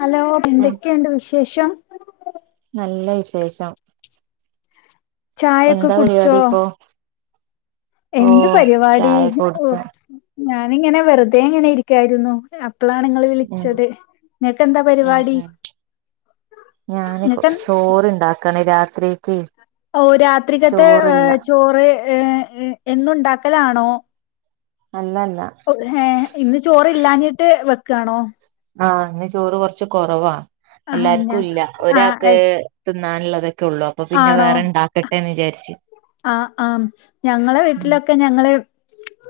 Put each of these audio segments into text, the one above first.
Hello ഉം എന്തൊക്കെണ്ട് വിശേ ശം നല്ല വിശേഷം ചായൊക്കെ എന്താ കുടിച്ചോ? പരിപാടി ഇപ്പൊ ഓ എന്ത് പരിപാടി ചായ കുടിച്ചു ഞാനിങ്ങനെ വെറ്തെ ങ്ങനെ ഇരിക്കായിര്ന്നു അപ് പ്പളാണിങ്ങള് ഉം വിളിച്ചത് ങ്ങക്കെന്താ ഉം പരിപാടി ഉം ങ്ങക്കെൻ ക്കണ് രാത്രീക്ക് ഓ രാത്രിക്കത്തെ ചോറ് ഹ് എന്നുൺ ണ്ടാക്കലാണോ? അല്ലല്ല ഒ ഏ ഇന്ന് ചോറില്ലാഞ്ഞിട്ട് വെക് ക്കാണോ ആഹ് ഇന്ന് ചോറ് കൊറച്ച് കൊറവാണ് ആ ഞാ എല്ലാർക്കും ഇല്യ ആ ഒരാക്ക് എ- തിന്ന [unintelligible] [unintelligible] ആണോ വേറെണ്ടാക്കട്ടേ വിചാര്ച്ച് ആഹ് ആഹ് ഞങ്ങളെ ഉം വീട്ടിലൊക്കെ ഞങ്ങള്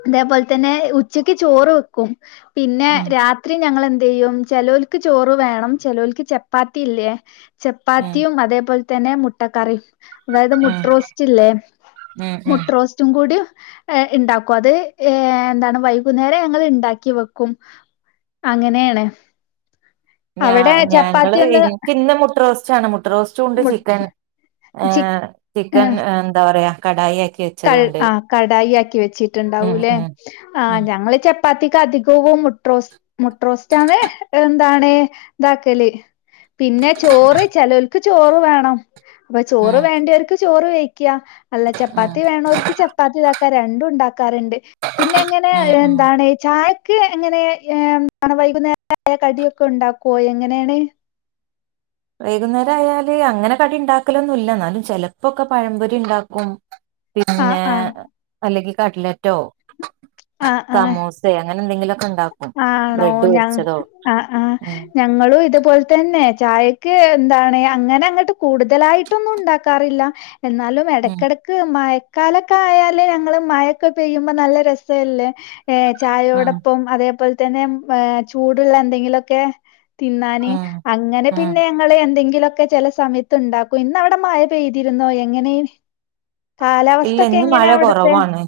ഇതേ പോൽതന്നെ ഉച്ചക്ക് ചോറ് വെക്കും പിന്നെ ഉം രാത്രി ഞങ്ങളെ യും ചെലോൽക്ക് ചോറ് വേണം ചെലോൽക്ക് ചപ്പാത്തി ഇല്ലേ ഉം ചാപ്പാത്തിം അതേ പോൽ തന്നെ മുട്ടക്കറിം വേഗ ഉം മുട്ട റോസ് ലേ ഉം ഉം മുട്ട റോസ്റ്റും പു ടി ഇണ്ടാകും അത് ഏ അത് വൈകുന്നേരം ഞങ്ങള് ഇണ്ടാക്കി വെക്കും അങ്ങനേണ് ഞാ അവിടെ ഞങ്ങള് ചപ്പാത്തി ഒന്ന് ഇൻക് ഇന്ന് മുട്ട റോസ്റ്റ് ചാണ് മുട്ട റോസ്റ്റും ഇണ്ട് മു ചിക്കൻ ചി ഏഹ് ചിക്കൻ എന്താ പറയാ? കടായി ആക് കട് കടായി ആക്കി ഉം വെച്ച്ട്ട്ണ്ടാവും ലേ ഉം ഉം ആഹ് ഞങ്ങൾ ചപ്പാ അധിക അധികോം മുട്ട റോസ് മുട്ട റോസ്റ്റാണ് ട്ടാണ് ഇതാകള് പിന്നെ ചോറ് ചെലോൽക്ക് ചോറ് വേണം അപംചോറ് ഉം വേണ്ടോൽക്ക്ചോറ് ക്യാ അല്ല ചപ്പ ഉം ത്തി വേണോൽക്ക് ചപ്പാത്തി താക്കാ രണ്ടും ഇണ്ടാക്കാ പറി ണ്ട്പിന്നെ എങ്ങനെ ഉം ഉം എന്താണ് ചായ ക്ക്‌ എങ്ങനെ വൈകുന്നേരം കടിഒക്കെ ഇണ്ടാക്കോ എങ്ങനാണ്? വൈകുന്നാര ആയാല് അങ്ങനെ കടി ഇണ്ടാക്കലൊന്നും ഇല്ല ചെലപ്പഴക്കെ പയം പൊരി ഇണ്ടാകും ആ പിന്നെ ആ അല്ലങ്കി കട്ലറ്റോ ആ ആ സമൂസെ അങ്ങ എന്തങ്കി ആണോ ഞങ്ങ അ ഉം അഞങ്ങളും ഇതി പോൽ തന്നെ ചായക്ക് എന്താണ് അങ്ങനെ അങ്ങണ്ട് കൂടുതലായിട്ടൊന്നും ണ്ടക്കാറില്ല എന്നാലും ഉം എടക്ക് എടക്ക് മയ കാലക്കായാല് ഞങ്ങള് മഴയൊക്ക പെയ്യുമ്പോൾ നല്ല രസല്ലെ ഏ ഉം ചായോടപ്പം അതെ ഇപ്പോൾ തന്നെ ചൂടുള്ള എന്തെങ്കിലൊക്കെ തിന്നാണ് ഉം അങ്ങനെ ഉം പിന്നെ ഞങ്ങള് എന്തെ ലൊക്കെ ചെലസമയത്ത്ണ്ടാക്കും ഇന്ന് അവടെ മഴ പെയ്തിരുന്നോ എങ്ങനെ കലാവസ്ഥ ഇല്ല ഒക്കെ ഇന്ന് എങ്ങിനെ മഴ അവിടെത്തെ കുറവാണ്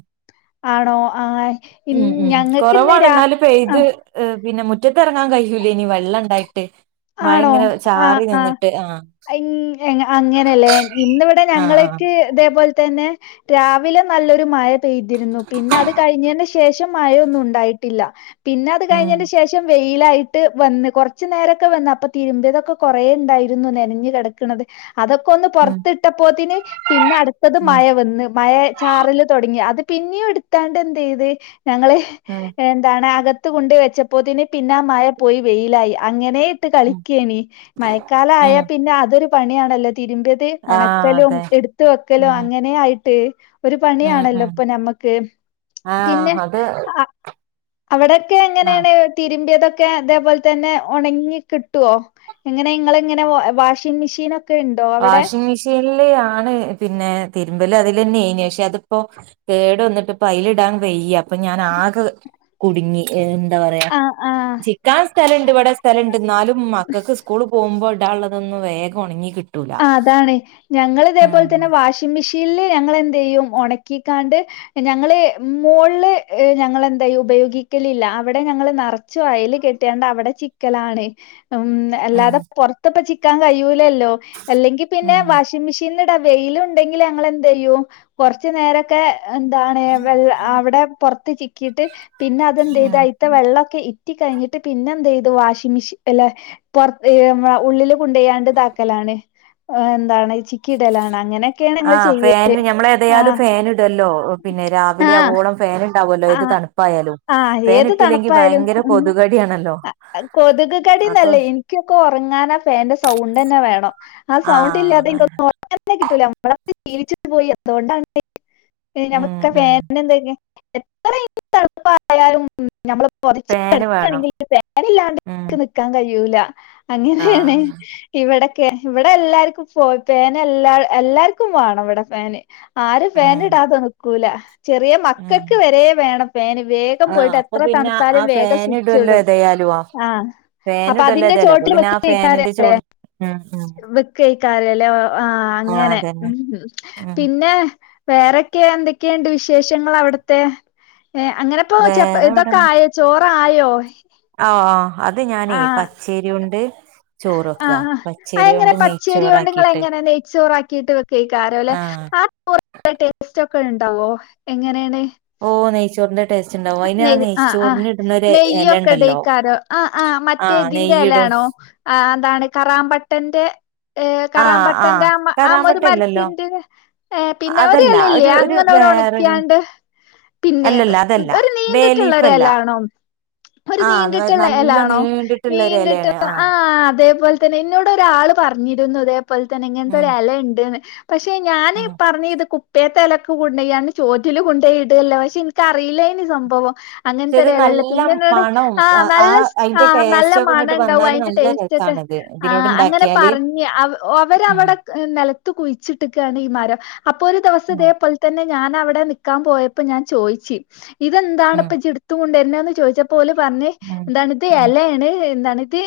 ആണോ ആഹ് ഇൻ ഉം ഉം ഞങ്ങക്കിന്ന് കൊറവാണ് രാ എന്നാലും പെയ് ആ പെയ്ത് പിന്നെ മുറ്റത്തറങ്ങാൻ കയ്യൂലേനി വെള്ളണ്ടായിട്ട് ആണോ അ അ ആഹ് ഇഞ് അങ്ങനെ ലെ ഇന്ന് ഇവിടെ ആഹ് ആഹ് ഞങ്ങളക്ക് ഇതെ പോ തന്നെ രാവിലെ നല്ല ഒരു മഴ പെയ്തിരുന്നു പിന്നെ അത് കഴിഞ്ഞേന് ശേഷം മഴയൊന്നുണ്ടായിട്ടില്ല പിന്നെ അത് ഉം കഴിഞ്ഞെന്റെ ശേഷം വെയ് ലായിട്ട് വന്ന് കൊർച്ച് നേരം ഇക്ക വന്ന് അപ്പ തിരിമ്പിയതൊക്കെ കൊറെ ണ്ടായിരുന്നു നെനഞ്ഞ് കെട്ക്ക്ണത്- അത് ഒക്കെ ഒന്ന് ഉം പൊറത്ത് ട്ടപ്പോത്തിന് പിന്നെ അടുത്തത് ഉം മഴവന്ന് മഴചാറല് തൊടങ്ങി അത്- പിന്നെടുത്താണ്ട് എന്ത് ചെയ്ത്- ഞങ്ങള് ഉം എന്താണ്അകത് ത്തുകൊണ്ട് വെച്ച പോത്തിന് പിന്നാ മഴ പോയി- വെയിലായി അങ്ങനെ- ഉം ട്ട്കളിക്കാണ് മയക്കാലാ ഉം ആയപിന്നെയതൊര് പണിയാണല്ലോ? തിരുമ്പിയത് ആഹ് ഒണക്കലും അതെ എടുത്ത് വെക്കലും ഉം അങ്ങനെ ആയിട്ട്- ഒരു ഉം പണിയാണല്ലോ ഉം ഇപ്പ ഞമ്മക്ക് പിന്നെ ആഹ് അത് ആ- അവിടെക്കെ ആ എങ്ങിനെണ് തിരുമ്പിയതൊക് തൊക്കെ അതെ പോലെ തന്നെ ഒണങ്ങി- കിട്ടോ എങ്ങനെ ഇങ്ങള് ങ്ങനെ വാഷിമെഷിനൊക്- വാഷിംഗ് മെഷീനിലെയാ- ഞാന് പിന്നെ തിരമ്പല് അതിലെന്നെയിരിന്ന് പ ക്ഷേഅത്പ്പോ കേട് വന്നിട്ട് അതില് ടാൻ വയ്യ ഞാനിപ്പോ ആകെ കുടുങ്ങി- ന്താപറയാ ആഹ് ആഹ് ചിക്കാ തലണ്ട് ഇവടെ സ്ഥലണ്ട് ന്നാലും മക്കക്ക് സ്കൂള് പോകുമ്പോ ഇട് ടാള്ളതൊന്നും വേഗം ഒണ്ങ്ങി കിട്ടൂ ആതാണ് ഞങ്ങള് ഇതേപോലത്തന്നെ വാഷിങ് മിഷ് ഇല്ല് ഞങ്ങളെന്തേയ്യും ഒണക്കിക്കാണ്ട് ഞങ്ങള് മോള്ല് ഞങ്ങളെന്തേയ്യും ഉപയോഗിക്കലില്ല അവിടെ ഞങ്ങള് നറച്ചും അയല് കെട്ട്യാണ്ട് അവിടെ ചിക്കലാണ് ഉം എല്ലാര ഉം പൊർത്ത പ്പ ചിക് ക്കാൻ കയ്യൂല്ലല്ലോ അല്ലെങ്കി പിന്നേ ഉം വാഷിങ് മിഷീൻ ല് ല്ല വെയില്ണ്ടങ്ങി ഞങ്ങളെന്ധെയ്യും കൊർച്ച് നേരൊക്കെ എന്താണ് വെള്ള ആവിടെ പൊർത് ചിക്കീട്ട് ഉം പിന്നതെന്ദ്യ്ത് അയിതെ വെള്ളൊക്കെ ഇറ്റ് റ്റികഴിഞ്ഞിട്ട് പിന്നെന്ധെയ്തു വാഷിങ് മിഷീ അല്ല പൊർത് മ്മളെ ഉള്ളില് കൊണ്ടായാണ്ട് താക്കലാണ് ഏ എന്താണ് ചിക്കിടലാണ് ആ ഫാന് ഞമ്മള് ഏതായാലും ആഹ് ഫാന്ടല്ലോ പിന്നെ ആഹ് രാവിലാവോളം ഫാന് ഇട് ആഹ് ആഹ് ഏത് ഇട്ടില്ലെങ്കിൽ തണുപ്പായാലും ഭയങ്കര കൊതുകടിയാണല്ലോ അ അ കൊതുക് അപ്പൊ കടിന്നല്ല ഇൻക്കൊക്കാറങ്ങാ നാ ആ ഫാനിന്റെ സൗണ്ടന്നെ വേണം അ സൗണ്ടില്ലാതെ ആഹ് ഇൻക്കൊന്നും ഉറങ്ങാനാന്നെ കിട്ടൂല ഉം ഉം [unintelligible] [inaudible] [unintelligible] ഞമ്മള് പൊതച് ഫാന് വേണം കെടക്കാണേലും ഫാനില്ലാതെ ഉം ഇന്ക് നിക്കാന് കഴിയൂല അങ്ങനാണ് ആഹ് ഇവടെ ക്കെ ഇവടെല്ലാർക്കും ഫോ ഫേനെല്ലാ എല്ലാർക്കും വാണം വടെ ഫേന് ആര് ഉം ഫേനിടാതെ നിക്ക് ക്കൂല ചെറിയ മക്ക് ഉം ക്കക്ക് വരെ വേണം ഫേന് വേഗം ആഹ് പോയിട്ട് അപ്പൊ എത്ര പിന്നെ ആ തണുത്താലും വേഗം ഫാൻ ഇടുവല്ലോ സ്വിച്ചിടും ഏതായാലും ആ ആഹ് ഫാൻ അപ്പൊ ഇടുവല്ലോ അതിന്റെ ഏതായാലും അപ്പൊ ചോട്ടില് പിന്നെ ആ നിക്കയ്ക്കാരം ഫാനിന്റെ ലേ ചോട് ഉം ഉം വിക്കായ്ക്കാര ലോ ആഹ് അങ്ങനെ ഉം ഉം പിന്നേ വേറെക്കെ എന്തക്കേണ്ട് വിശേഷാങ്ങള് അവിട തെ ഏ അങ്ങനപ്പോ ചപ് വേറെ ഇതൊക്കെ ആയോ ചോറാ--യ് യൊ ആ അത്‌ ഞാനേ പച്ചയ്ര്യോണ്ട് ആഹ് ആഹ് അയെങ്ങനെ പച്ചര്യോണ്ട് ഇങ്ങളെ നെയ്ച്ചോറാക്കിട്ട് ങ്ങനെ നെയ്ച്ചോറാക്കിട്ട് വെക്കെകാരലെ ആഹ് [unintelligible] ടെസ്റ്റ് ക്കെണ്ടാവോ എങ്ങനെണ്? ഓ നെയ്ച്ചേറിൻ്റെ നെയ്യ് ആഹ് ആഹ് ഇല നെയ്യൊക്കെ ഉണ്ടല്ലോ ടെക്കാരം ആഹ് ആഹ് മറ്റേതിൻ്റെ എലാണോ ആ ന്താണ് കറാമ്പട്ടൻ്റെ അ് ആഹ് ആഹ് കറാമ്പട്ടൻ്റെ ആ മ ആ മൊര് കറാമ്പട്ട ഇല്ലല്ലോ മരത്തിൻ്റെ അ് പിന്നെ ഒര് അതല്ല എലല്ലെ ഒരു ഒരു വേറൊരു അങ്ങനൊരൊണക്ക്യാണ്ട് പിന്നെത് അല്ലല്ല അതല്ല ഒരു ബേലീഫ് അല്ല നീണ്ടിട്ട്ള്ളൊരെലാണോ ഒര് ആഹ് നീണ്ടിട്ട് നല്ല എലാണോ നീണ്ടിട്ടുള്ള ഒരു നീണ്ടിട്ട് ഇലയാണ് ആ ആഹ് അതേപോല് തന്നെ ഇന്നോട് ഒരാള് പർഞ്ഞിരുന്നു അതെ പോല് തന്നെ ഉം ഇങ്ങൻത്തൊരെലണ്ട് ന്ന് പക്ഷെ ഞാന് ഉം പർഞ്ഞെയ്ത് കു ഇപ്പേഴെത്തെ എലെക്കെ കൊണ്ടേയാണ്ട് ചോറ്റില് കൊണ്ടോയി ഇടല്ലെപക്ഷെ ഇൻക്കറിയില്ലേ നി സംഭവോ പക്ഷെ ഇത് അങ്ങൻത്തൊരലല്ലേ നല്ല പിന്നെ ന്നോട് മണവും ആ നല്ല സ് ആ അതിന്റെ നല്ല ടേസ്റ്റ് ഒക്കെ മണ ഇങ്ങോട്ട് ണ്ടാവും വന്നാല് അയിന്റെ നല്ല ടേസ്റ്റൊക്കെ രസാണിത് ഇതിനോട് ആഹ് അങ്ങനെ ഉണ്ടാക്കിയാല് പർഞ്ഞ് അവ ഉം ഒവരവടെ നെല ത് കുയ്ച്ചിട്ട്ക്കാണീ മരം. അപ്പോ ഒരു ഉം ദിവസതേപോൽ തന്നെ ഞാൻ അവടെ നിക്കാൻ പോയപ്പോ ഞാൻ ചോയിച്ചി ഇതെന്താണ് ഉം ഇപ്പ ഇജ്ജ് ടുത്തുണ്ട [unintelligible] ചോദിച്ച പോലെ പറഞ് ഉം എന്താണ് ഇത് ഉം എലെ ണ് എന്താണ് ഇത്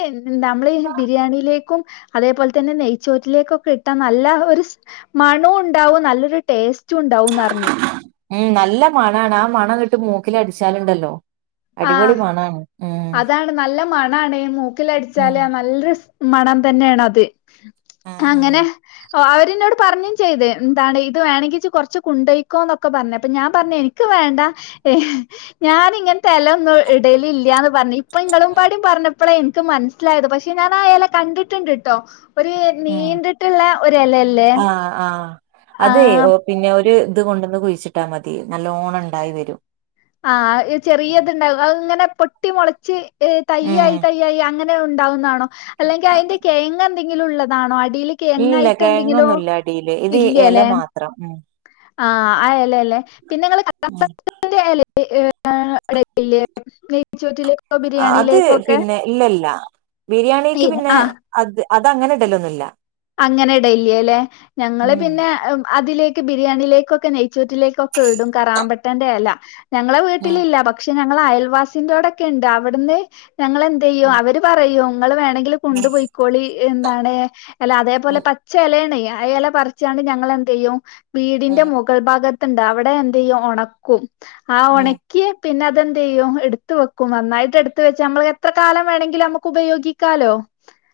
നമ്മള് ബിരിയാണിയിലേക്കും അതേപോലെ തന്നെ നെയ്ചോറ്റിലേക്ക് ഇട്ടാ മണം ഇണ്ടാവും നല്ല ടെസ്റ്റ്‌ ഇണ്ടാവും പറഞ്ഞി ഉം നല്ല മണാണ് ആ മണ ങ്ങട്ട് മൂക്കിൽ അടിച്ചാൽ ഇണ്ടല്ലോ അടിപൊളി ആഹ് മണാണ് ഉം ന്ന ടെ മു ഉം ക്കിലടിച്ചാല് നല്ല രു സ് മണം തന്നെയണ അത് ആഹ് ആഹ് അങ്ങനെ ഓ അവര് ഇന്നോട് പറഞ്ഞും ചെയ്ത് എന്താണ് ഇത് വേണങ്കിൽ കൊറച്ച കുണ്ടയ്ക്കോ ന്നൊക്കെ പറഞ്ഞ് അപ്പൊ ഞാൻ പറഞ്ഞ് എനിക്ക് വേണ്ട ഏഹ് ഞാനിങ്ങെ തലം ഒന്നും ഇടൽ ഇല്ല ഇപ്പൊ ഇങ്ങളും പാടീം പർ പ്ലേ എനിക്ക് മനസ്സിലായത് പക്ഷെ ഞാൻ ആ എല കണ്ടിട്ട് ണ്ട് ട്ടോ ഒരു ഉം നീണ്ടിട്ട് ള്ള ഒരു എലല്ലേ ആഹ് ആഹ് അതെ ഓ പിന്നെ ഒരു ഇത് കൊണ്ട് ന്ന് കുഴിച്ചിട്ടാ മതി നല്ലോണം ഉണ്ടായി വരും ആഹ് ചെറിയത് ഉണ്ടാകും ആഹ് അത് ഇങ്ങനെ പൊട്ടി മുളച്ച് ഏ തയ്യായി ഉം തയ്യായി അങ്ങനെ ഉണ്ടാകുന്നതാണോ ആ അല്ലെങ്കിൽ അതിന്റെ കിഴങ്ങു ഉള്ളതാണോ അടീല് ഇല്ല കെഴങ്ങായിട്ട് കിഴങ്ങു എന്തെങ്കിലോ ഒന്നും ഇല്ല അടീൽ ഇത് ഇല മാത്രം ആ ആ ഇല അല്ലെ പിന്നെ ഉം [unintelligible] അവിടെ എത്തിലെ ചോറ്റിലെ ആ അത് പിന്നെ ഇല്ല ഇല്ല ബിരിയാണിക്ക് ഈ പിന്നെ ആ അത് അങ്ങനെ ഇടൽ ഒന്നും ഇല്ല അങ്ങനെ ഇടൽ ഇല്ല അല്ലെ ഞങ്ങൾ ഉം പിന്നെ അതിലേക്ക് ബിരിയാണിയിലേക്ക് ഒക്കെനെയ്‌ച്ചോറ്റ്റിലേക്കൊക്കെ ഇടും കരാമ്പട്ട ന്റെ ഇല ഞങ്ങളെ വീട്ടിൽ ഉം ഇല്ല പക്ഷെ ഞങ്ങളെ ഞങ്ങളെ അയൽവാസിന്റോടെ ഒക്കെ ഉണ്ട് അവിടുന്ന് ഞങ്ങൾ എന്ത് ചെയ്യും ഉം അവർ പറയും ഇങ്ങള് വേണങ്കിൽ കൊണ്ട് പോയിക്കോളി മ്മ് എന്താണ് ന്ന് അല്ല അതെ പോലെ ഉം പച്ച ഇല ആണേ ആ ഇല പറിച്ചുക്കാണ്ട് ഞങ്ങൾ എന്ത് ചെയ്യും വീടിന്റെ ഉം മുകൾ ഭാഗത്ത്‌ ത്ത് ഉണ്ട് അവിടെ ഉണക്കും ആ ഉം ഉം ഉണക്കി പിന്നെ അത് എന്ത് ചെയ്യും എടുത്തു വെക്കും നന്നായിട്ട് എടുത്തു വെച്ചാൽ ഞമ്മൾ എത്ര കാലം വേണമെങ്കിലും ഞമ്മക്ക് ഉപയോഗിക്കലോ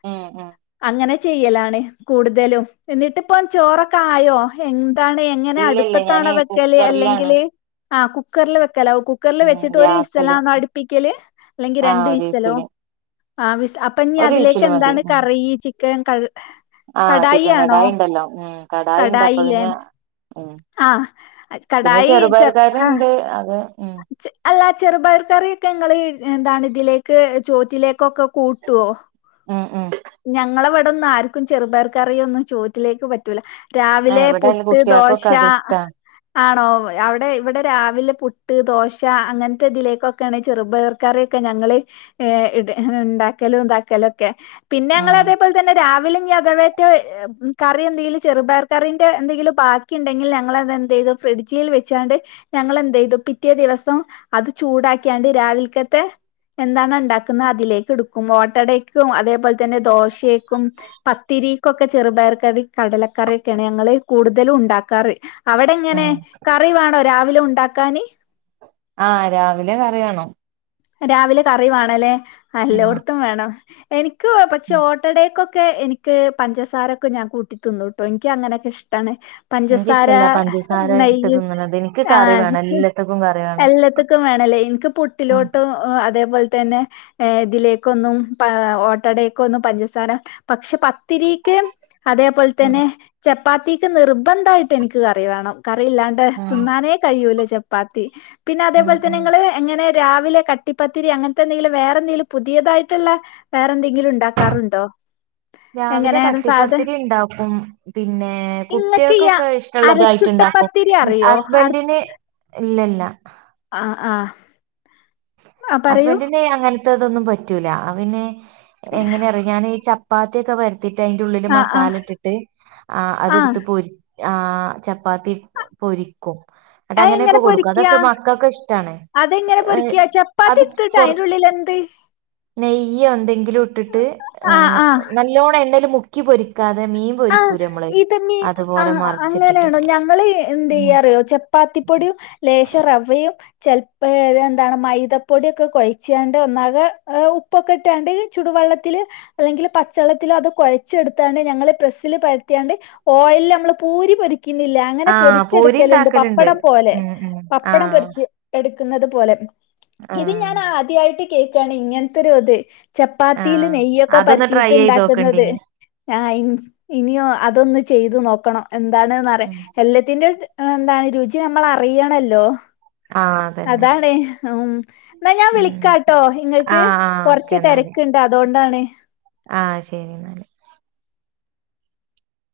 ഉം ഉം അങ്ങനെ അങ്ങനെ ചെയ്യലാണ് കൂടുതലും എന്നിട്ട് ഇപ്പോം ചോർ ഒക്കെ ആയോ എന്താ എന്താണ് എങ്ങനെ ഇല്ല ഇല്ല അടുപ്പത്തു ഞാന് ആണോ വെക്കൽ അല്ലെങ്കിൽ കുക്കറിലാണ് ആ കുക്കറിൽ വെക്ക് വെക്കലാവും കുക്കറിൽ ഉം വെച്ചിട്ട് ഒരു വിസൽ ഗ്യാസില് ആണോ അടുപ്പിക്കൽ അതോ ആഹ് രണ്ട് ഒരു വിസലോ വിസില് ആ വിസിൽ അപ്പൊ ഇനി ഒരു അതിലേക്ക് എന്താണ് കറി ചിക്കൻ [unintelligible] ആ ചിക്കൻ കടായി ഇണ്ടല്ലോ ഉം കടായി ഇണ്ട് അപ്പോ കടായില്ലേ? പിന്നെ ഉം ആഹ് പിന്നെ കടായി ചെറു ചെ പയർ കറി ആഹ് ഇണ്ട് അത് ഉം [unintelligible] അല്ല ചെറു പയർ കറിയൊക്കേ ങ്ങള് എന്താണ് ഇതിലേക്ക് ചോറ്റിലേക്ക് ഒക്കെ കൂട്ടുവോ ഉം ഉം ഞങ്ങളിവ ഇവിടൊന്നും ആർക്കും ചെറു പയറ് കറിയൊന്നും ചോറ്റിലേക്ക് പറ്റൂല ആഹ് രാവിലെ ഇവിടെ പുട്ട്, ദോശ കുട്ടികൾക്കൊക്കെ അത് ഇഷ്ടാ ആണോ ഇവിടെ രാവിലെ [unintelligible] പുട്ട്, ദോശ അങ്ങനത്തെ ഇതിലേക്കൊക്കെയാണ് ചെറുപയറ്കറിക്കറൊക്കെ ഞങ്ങള് ഇണ്ടാക്കലും ഇതാക്കലൊക്കെ പിന്നെ ഞങ്ങള് ഉം അതേപോലെ തന്നെ രാവിലെ വേറ്റ കറി [unintelligible] എന്തെങ്കിലും ചെറുപയറ് കറിന്റെ എന്തെങ്കിലും ബാക്കി ഇണ്ടെങ്കിൽ ഞങ്ങളതെന്തലും ഫ്രിഡ്ജിൽ വെച്ചാണ്ട് ഞങ്ങളെന്ത ചെയ്തു പിറ്റെ പിറ്റേ ദിവസം അത് ചൂടാക്കിയാണ്ട് രാവിലക്കത്തെ എന്താണ് ഉണ്ടാക്കുന്നത് അതിലേക്ക് എടുക്കും വോട്ടട അതേപോലെ തന്നെ ദോശക്കും പത്തിരിക്കൊക്കെ ചെറുപയർ കടലക്കറിക്കയാണ് ഞങ്ങള് കൂടുതലും ഉണ്ടാക്കാറ് അവിടെ ഇങ്ങനെ ഉം കറി വേണോ രാവിലെ ഉണ്ടാക്കാന് ആ രാവിലെ കറി വേണം രാവിലെ കറി വേണംല്ലേ ഉം എല്ലോടത്തും വേണം എനിക്ക്- [unintelligible] പക്ഷേ ഉം ഓട്ടടയൊക്കെ ക്കെ എനിക്ക് പഞ്ചസാരൊക്കെ ഞാൻ കൂട്ടി തിന്നോ ട്ടോ എനിക്ക് അങ്ങനെയൊക്കെ ഇഷ്ടമാണ് പഞ്ചസാര എനിക്കിഷ്ടല്ല പഞ്ചസാര ഇട്ട് നെയ്യ് തിന്നണത് എനിക്ക് ആ കറി വേണം എല്ലാത്തക്കും കറി വേണം എല്ലാത്തക്കും വേണല്ലേ എനിക്ക് ഉം പുട്ടിലോട്ട് അതേപോലെ തന്നെ ഇതിലേക്കൊന്നും ഓട്ടടക്കൊന്നും പഞ്ചസാര പക്ഷേ പത്തിരിക്ക് അതേപോലെ ഉം തന്നെ ച ചപ്പാതിക്ക് നിർബന്ധമായിട്ട് എനിക്ക് കറി വേണം കറിയില്ലാണ്ട് ഉം തിന്നാനേ കഴിയൂലേ ച ചപ്പാത്തി പിന്നെ ഉം അതേപോലെ തന്നെ ഉം ഇങ്ങള് എങ്ങനെ രാവിലെ- കട്ടിപ്പത്തിരി അങ്ങനത്തെ എന്തെങ്കിലും വേറെ എന്തെങ്കിലും പുതിയതായിട്ടുള്ള വേറെന്തെങ്കിലും ഇണ്ടാക്കാറുണ്ടോ രാവിലെ കട്ടിപ്പത്തിരി ഉണ്ടാക്കും പിന്നെ ഇങ്ങക്ക് ഈ കുട്ടികൾക്കൊക്കെ ഇഷ്ടമുള്ളതായിട്ട് ഇണ്ടാക്കും അരച്ചുട്ടപ്പത്തിരി അറിയോ അര ഹസ്ബൻഡന് ഇല്ലില്ല ആ ആ ആ പറയൂ ഹസ്ബൻറിൻ്റെ അങ്ങനെ ഇത് അതൊന്നും പറ്റൂല അവന് പിന്നെ എങ്ങനെയറിയ ഞാൻ ഈ ചപ്പാത്തിയൊക്കെ വ [unintelligible] ത്തിട്ട് അതിന്റെ ഉള്ളിൽ ആ ആ മസാല ഇട്ടിട്ട് ആ അത് എടുത്ത് പൊരി ആ ചപ്പാത്തി പൊരിക്കും എടാ അതെങ്ങനെ അങ്ങനൊക്കെ കൊടുക്കും പൊരിക്ക്യാ? അതൊക്കെ മക്കൾക്ക് ഇഷ്ട്ടാണ് ഇഹ് പത്തിരി [unintelligible] എടുത്തിട്ട് അതിന്റെ ഉള്ളിൽ എന്ത് നെയ്യോ എന്തെങ്കിലും ഇട്ടിട്ട് ഏഹ് നല്ലോണം എണ്ണയിൽ മുക്ക്- മുക്കി പൊരി അ ഇത് മീൻ അതുപോലെ മറിച്ചിട്ടിട്ട്. അങ്ങനെണോ ഞങ്ങള് എന്ത് ഉം. ചെയ്യാറിയോ ചപ്പാത്തി പൊടിയും ലേശം റവയും ചെല്പഴെന്താന്ന് മൈദപ്പൊടി ഒക്കെ കൊഴച്ചാണ്ട് ഒന്നാകെ ഉപ്പ് ഒക്കെ ഇട്ടാണ്ട് ചൂടുവെള്ളത്തിൽ അല്ലെങ്കിൽ പച്ചവെള്ളത്തിൽ അത് കൊഴച്ചെടുത്താണ്ട് ഞങ്ങൾ പ്രസ് [unintelligible] സിൽ പരത്യാണ്ട് ഓയിൽല് നമ്മൾ പൂരിപൊരി ക്കിന്നില്ലേ [unintelligible] അങ്ങനെ ആ പൂരി പൊരിച്ചെടുക്കലുണ്ട് ഉണ്ടാക്കലുണ്ട്. പപ്പടം പോലെ ഉം ഉം ആ പപ്പടം പൊരിച്ച് എടു എന്നത് പോലെ ഇത് ഞാൻ ആ ആദ്യായിട്ട് കേ എക്കാണി ഇങ്ങത്തെ ഒരു ഇത് ചപ്പാത്തിയിൽ ആഹ് നെയ്യൊക്കെ അതൊന്ന് ട്രൈ പരത്തിയിട്ട് ചെയ്ത് ഉണ്ടാക്കുന്നത് [inaudible] നോക്കണ്ടിനി അതൊന്ന് ചെയ്തു നോക്കണം എന്താണെന്ന് അറിയാ എല്ലത്തിന്റും ആ എന്തായാലും രുചി നമ്മൾ അറിയണല്ലോ ആഹ് അതന്നെ അതാണ് ഉം എന്നാ ഞാൻ ഉം വിളിക്കാട്ടോ നിങ്ങൾക് ആഹ് ആഹ് കുറച്ച് തിരക്കുണ്ട് അതോണ്ടാണ് ആ ശെരിന്നാൽ